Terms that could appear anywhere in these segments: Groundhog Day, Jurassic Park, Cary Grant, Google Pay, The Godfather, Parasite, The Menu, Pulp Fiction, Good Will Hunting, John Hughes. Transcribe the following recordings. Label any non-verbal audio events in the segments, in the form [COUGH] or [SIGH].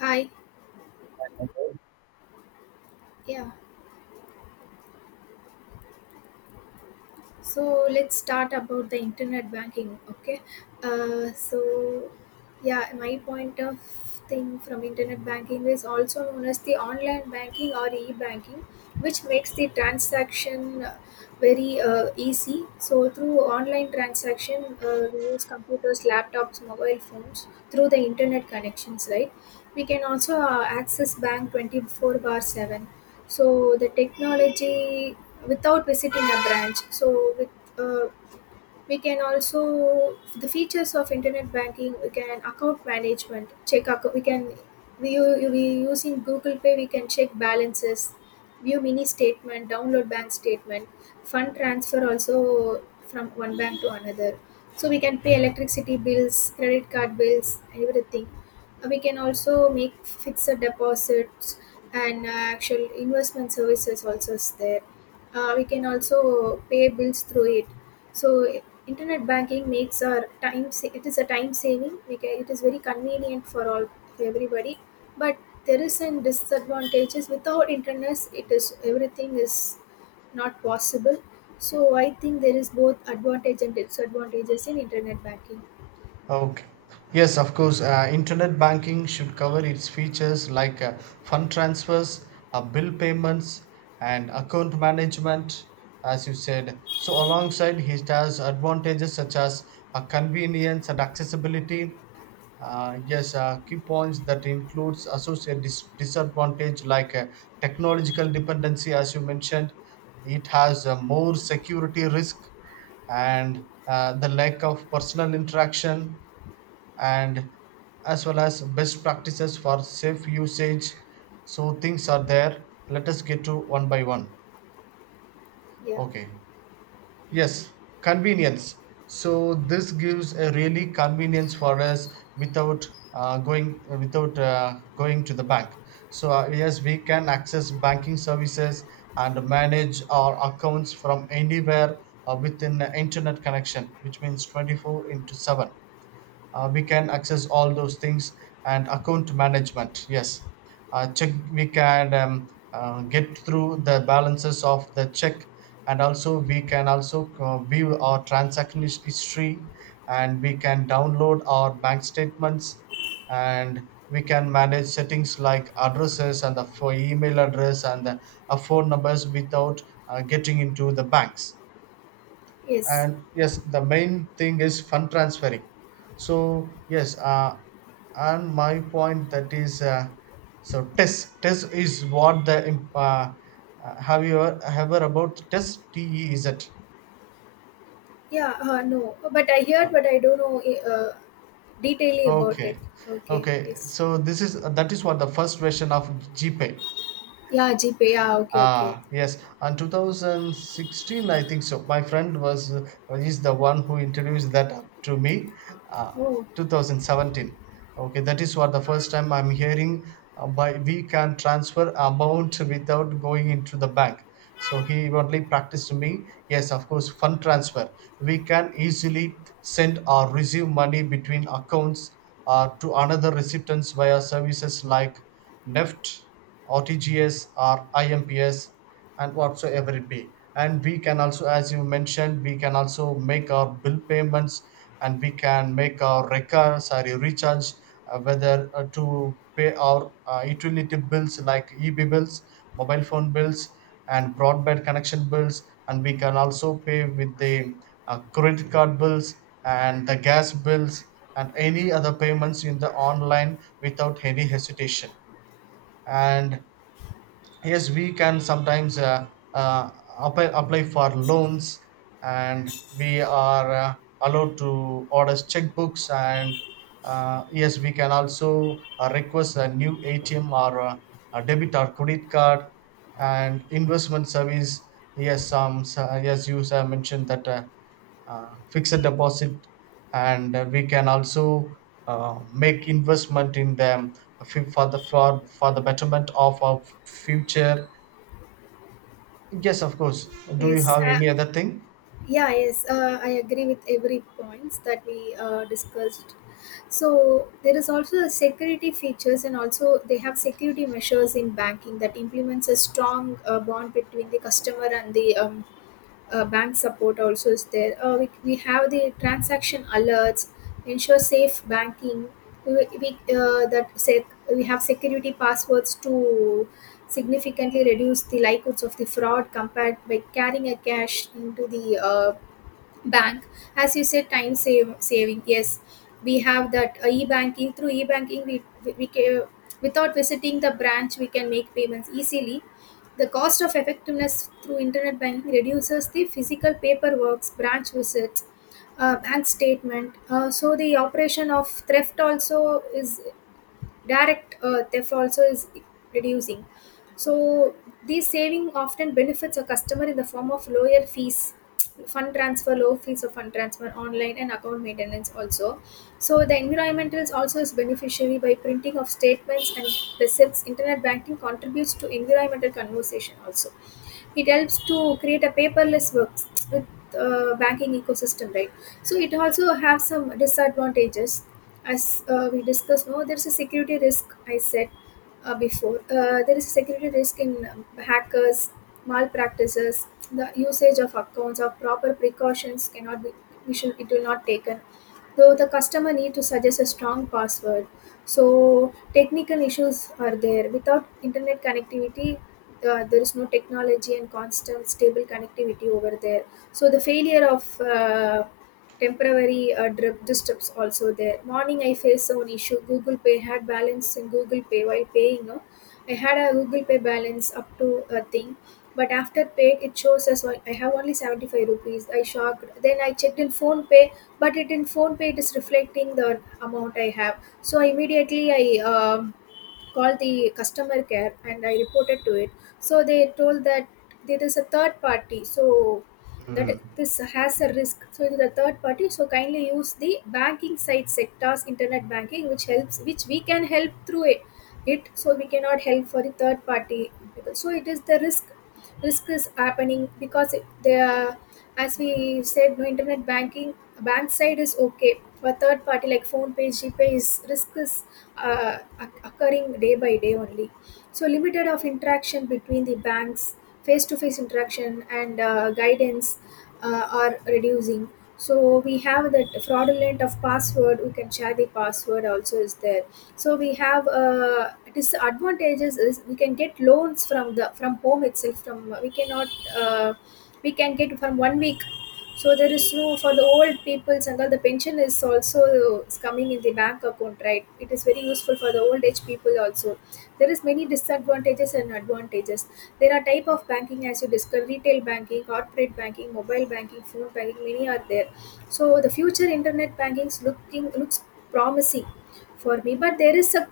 Hi, yeah. So let's start about the internet banking, okay? Uh, so yeah, my point of thing from internet banking is also known as the online banking or e-banking, which makes the transaction very easy. So through online transaction, we use computers, laptops, mobile phones through the internet connections, right? We can also access bank 24 bar 7, so the technology without visiting a branch. So with uh, we can also the features of internet banking, we can account management, check account, we can we using Google Pay we can check balances, view mini statement, download bank statement, fund transfer also from one bank to another. So we can pay electricity bills, credit card bills, everything. We can also make fixed deposits and actual investment services also is there. We can also pay bills through it. So internet banking makes our time. It is a time saving. It is very convenient for all, for everybody. But there is some disadvantages. Without internet, it is everything is not possible. So I think there is both advantage and disadvantages in internet banking. Okay. Yes, of course. Internet banking should cover its features like fund transfers, bill payments, and account management, as you said. So, alongside, it has advantages such as convenience and accessibility. Yes, key points that includes disadvantage like technological dependency, as you mentioned. It has more security risk and the lack of personal interaction and as well as best practices for safe usage, so things are there. Let us get to one by one. Yeah. Okay. Yes, convenience. So this gives a really convenience for us without going to the bank. So yes, we can access banking services and manage our accounts from anywhere within the internet connection, which means 24 into 7. We can access all those things, and account management, yes. Check we can Get through the balances of the check, and also we can also view our history, and we can download our bank statements, and we can manage settings like addresses and the for email address and the phone numbers without getting into the banks. Yes. And yes, the main thing is fund transferring. So yes, and my point that is so test test is what the imp- have you ever about test te, is it? Yeah. No. But I heard, but I don't know detailedly about it. Okay. Okay. Okay, Yes. so this is that is what the first version of gpay. Yeah. GPay. Yeah. Okay. Okay. Ah, yes, and 2016, I think so. My friend was is the one who introduced that up to me. Uh, Oh. 2017. Okay, that is what the first time I'm hearing by we can transfer amount without going into the bank. So he only practiced to me. Yes, of course, fund transfer. We can easily send or receive money between accounts to another recipients via services like Neft, RTGS or IMPS, and whatsoever it be. And we can also, as you mentioned, we can also make our bill payments, and we can make our recharge, whether to pay our utility bills like EB bills, mobile phone bills, and broadband connection bills. And we can also pay with the credit card bills and the gas bills and any other payments in the online without any hesitation. And yes, we can sometimes uh, apply for loans, and we are allowed to order checkbooks, and yes, we can also request a new atm or a debit or credit card and investment service. Yes, you have mentioned that fixed deposit, and we can also make investment in them for, the betterment of our future. Yes, of course. Do you Yes. have any other thing? yeah, yes, I agree with every points that we discussed. So there is also a security features, and also they have security measures in banking that implements a strong bond between the customer and the bank support. Also, is there? We have the transaction alerts, ensure safe banking. We we have security passwords to significantly reduce the likelihoods of the fraud compared by carrying a cash into the bank. As you said, time save, saving, yes. We have that e-banking. Through e-banking, without visiting the branch we can make payments easily. The cost of effectiveness through internet banking reduces the physical paperwork, branch visits, bank statement. So the operation of theft also is direct theft also is reducing. So these saving often benefits a customer in the form of lower fees, fund transfer, low fees of fund transfer online and account maintenance also. So the environmentalist also is beneficiary. By printing of statements and receipts, internet banking contributes to environmental conversation also. It helps to create a paperless works with banking ecosystem, right? So it also have some disadvantages. As we discussed no, there's a security risk I said before. There is a security risk in hackers, malpractices. The usage of accounts or proper precautions cannot be, we should, it will not taken, though the customer need to suggest a strong password. So technical issues are there. Without internet connectivity, there is no technology and constant stable connectivity over there. So the failure of temporary drip disturbs also there. Morning I faced some issue. Google Pay had balance in Google Pay while paying, no? I had a Google Pay balance up to a thing, but after paid it shows us I have only 75 rupees. I shocked. Then I checked in Phone Pay, but it in Phone Pay it is reflecting the amount I have. So immediately I um, called the customer care and I reported to it. So they told that there is a third party, so that this has a risk. So it is a third party, so kindly use the banking site sectors, internet banking, which helps, which we can help through it. So we cannot help for the third party people. So it is the risk. Risk is happening because they are, as we said no, internet banking bank side is okay, but third party like Phone Page, GPay is risk is occurring day by day only. So limited of interaction between the banks, face-to-face interaction and guidance are reducing. So we have that fraudulent of password, we can share the password also is there. So we have disadvantages is we can get loans from the from home itself, from we cannot uh, we can get from one week. So there is no for the old peoples, and all the pension is also is coming in the bank account, right? It is very useful for the old age people also. There is many disadvantages and advantages. There are type of banking as you discussed: retail banking, corporate banking, mobile banking, phone banking, many are there. So the future internet banking looking looks promising for me, but there is a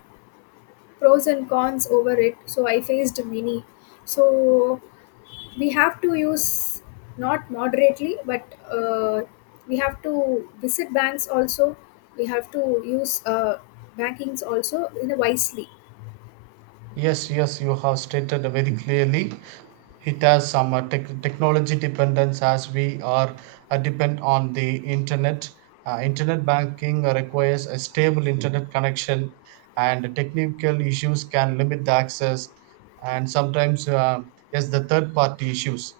pros and cons over it. So I faced many. So we have to use not moderately but uh, we have to visit banks also. We have to use bankings also in a wisely. Yes, yes, you have stated very clearly. It has some technology dependence, as we are depend on the internet. Internet banking requires a stable internet connection, and technical issues can limit the access, and sometimes, yes, the third party issues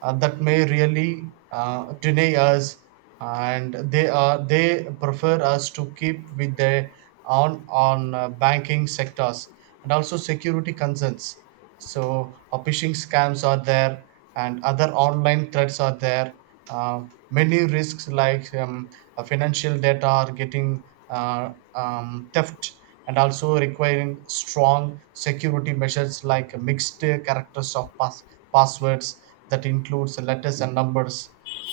that may really deny us, and they prefer us to keep with their on banking sectors, and also security concerns. So phishing scams are there and other online threats are there. uh, Many risks like financial data are getting theft, and also requiring strong security measures like mixed characters of passwords that includes letters and numbers.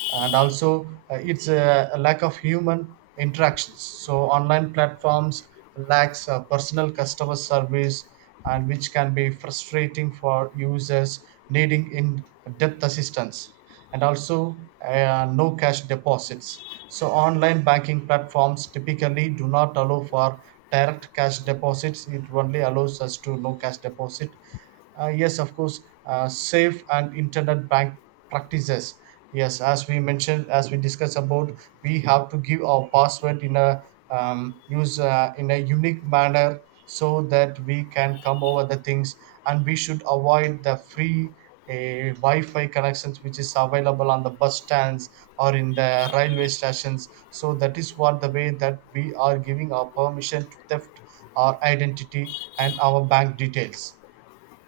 And also it's a lack of human interactions, so online platforms lacks personal customer service, and which can be frustrating for users needing in depth assistance. And also no cash deposits, so online banking platforms typically do not allow for direct cash deposits. It only allows us to no cash deposit. Uh, yes, of course, safe and internet bank practices. Yes, as we mentioned, as we discussed about, we have to give our password in a use in a unique manner so that we can come over the things, and we should avoid the free Wi-Fi connections which is available on the bus stands or in the railway stations. So that is what the way that we are giving our permission to theft our identity and our bank details.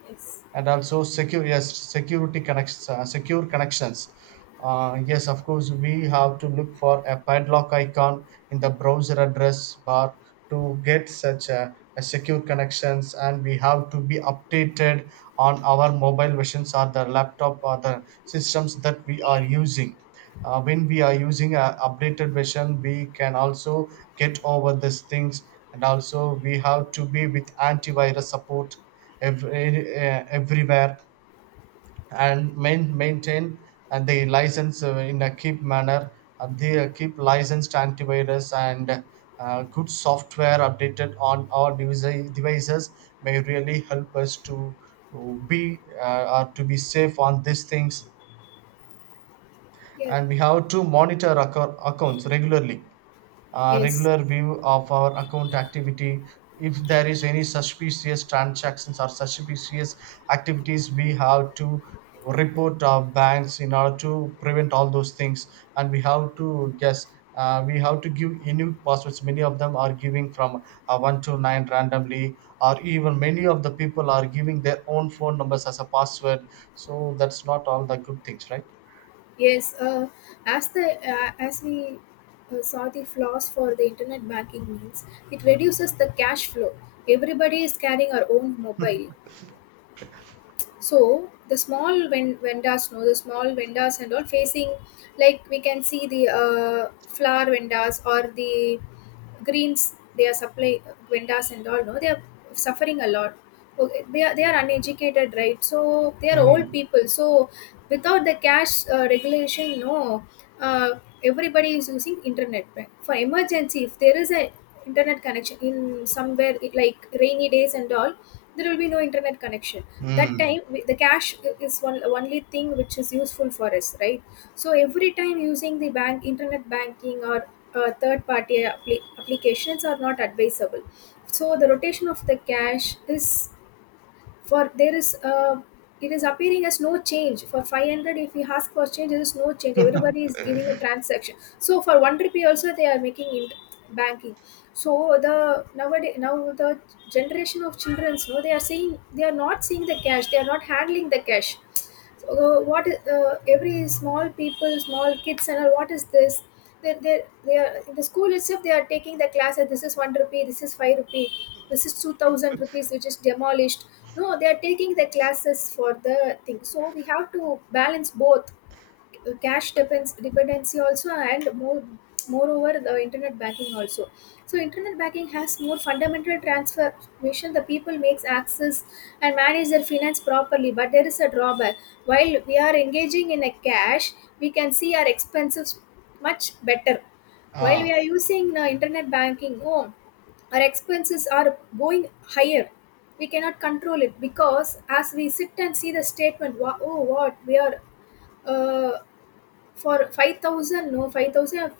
Yes. And also secure yes security connections, secure connections. Uh, yes, of course, we have to look for a padlock icon in the browser address bar to get such a secure connections, and we have to be updated on our mobile versions or the laptop or the systems that we are using. When we are using a updated version, we can also get over these things. And also we have to be with antivirus support every, everywhere, and maintain and the license in a keep manner, and they keep licensed antivirus and good software updated on our devices may really help us to uh, be or to be safe on these things. Yeah. And we have to monitor accounts regularly, Yes, regular view of our account activity. If there is any suspicious transactions or suspicious activities, we have to report our banks in order to prevent all those things. And we have to, yes, we have to give unique passwords. Many of them are giving from one to nine randomly, or even many of the people are giving their own phone numbers as a password. So that's not all the good things, right? yes. As we saw the flaws for the internet banking means, it reduces the cash flow. Everybody is carrying our own mobile, so the vendors no, the small vendors and all facing, like we can see the flower vendors or the greens, they are supply vendors and all no, they are suffering a lot. Okay, they are uneducated, right? So they are old Mm. people. So without the cash regulation no, uh, everybody is using internet, right? For emergency, if there is a internet connection in somewhere it like rainy days and all, there will be no internet connection. That Mm. time the cash is one only thing which is useful for us, right? So every time using the bank, internet banking or third party applications are not advisable. So the rotation of the cash is, for there is it is appearing as no change for 500, if we ask for change there is no change, everybody is giving a transaction. So for 1 rupee also they are making banking. So the nowadays now, the generation of children no, they are saying they are not seeing the cash, they are not handling the cash. So, what is every small people, small kids and all, what is this? They are in the school itself, they are taking the class that this is 1 rupee, this is 5 rupee, this is 2000 rupees which is demolished no, they are taking the classes for the thing. So we have to balance both cash depends dependency also and moreover the internet banking also. So internet banking has more fundamental transformation, the people makes access and manage their finance properly, but there is a drawback. While we are engaging in a cash, we can see our expenses much better. While we are using internet banking, oh our expenses are going higher, we cannot control it. Because as we sit and see the statement oh what we are uh, for 5000 no, 5000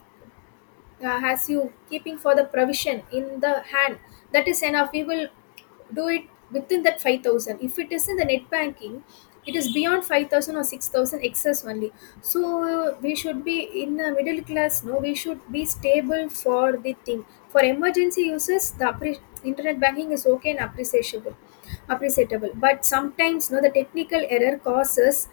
has you keeping for the provision in the hand, that is enough we will do it within that 5000. If it is in the net banking, it is beyond 5000 or 6000 excess only. So we should be in a middle class no, we should be stable for the thing. For emergency uses the internet banking is okay and appreciable. But sometimes no, the technical error causes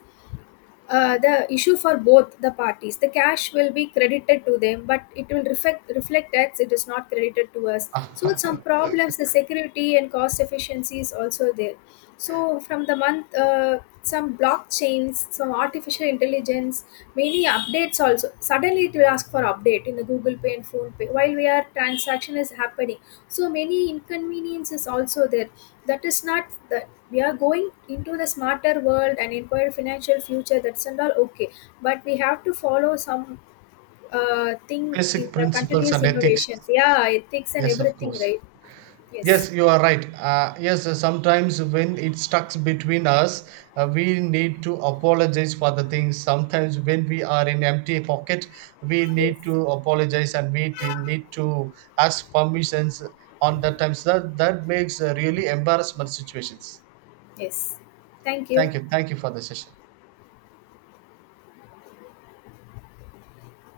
the issue for both the parties. The cash will be credited to them, but it will reflect tax. It is not credited to us. So with Ah, [LAUGHS] some problems, the security and cost efficiency is also there. So from the month, some blockchains, some artificial intelligence, many updates also. Suddenly it will ask for update in the Google Pay and Phone Pay while we are transaction is happening. So many inconveniences also there. That is not the we are going into the smarter world and inquire financial future, that's and all okay. But we have to follow some thing in basic the principles continuous and ethics. innovations, yeah, ethics and Yes, of everything, course. right? Yes. Yes, you are right. Yes, sometimes when it stuck between us, we need to apologize for the things. Sometimes when we are in empty pocket, we need Yes. to apologize and we need to ask permissions on that times. That, that makes a really embarrassment situations. Yes. Thank you. Thank you. Thank you for the session.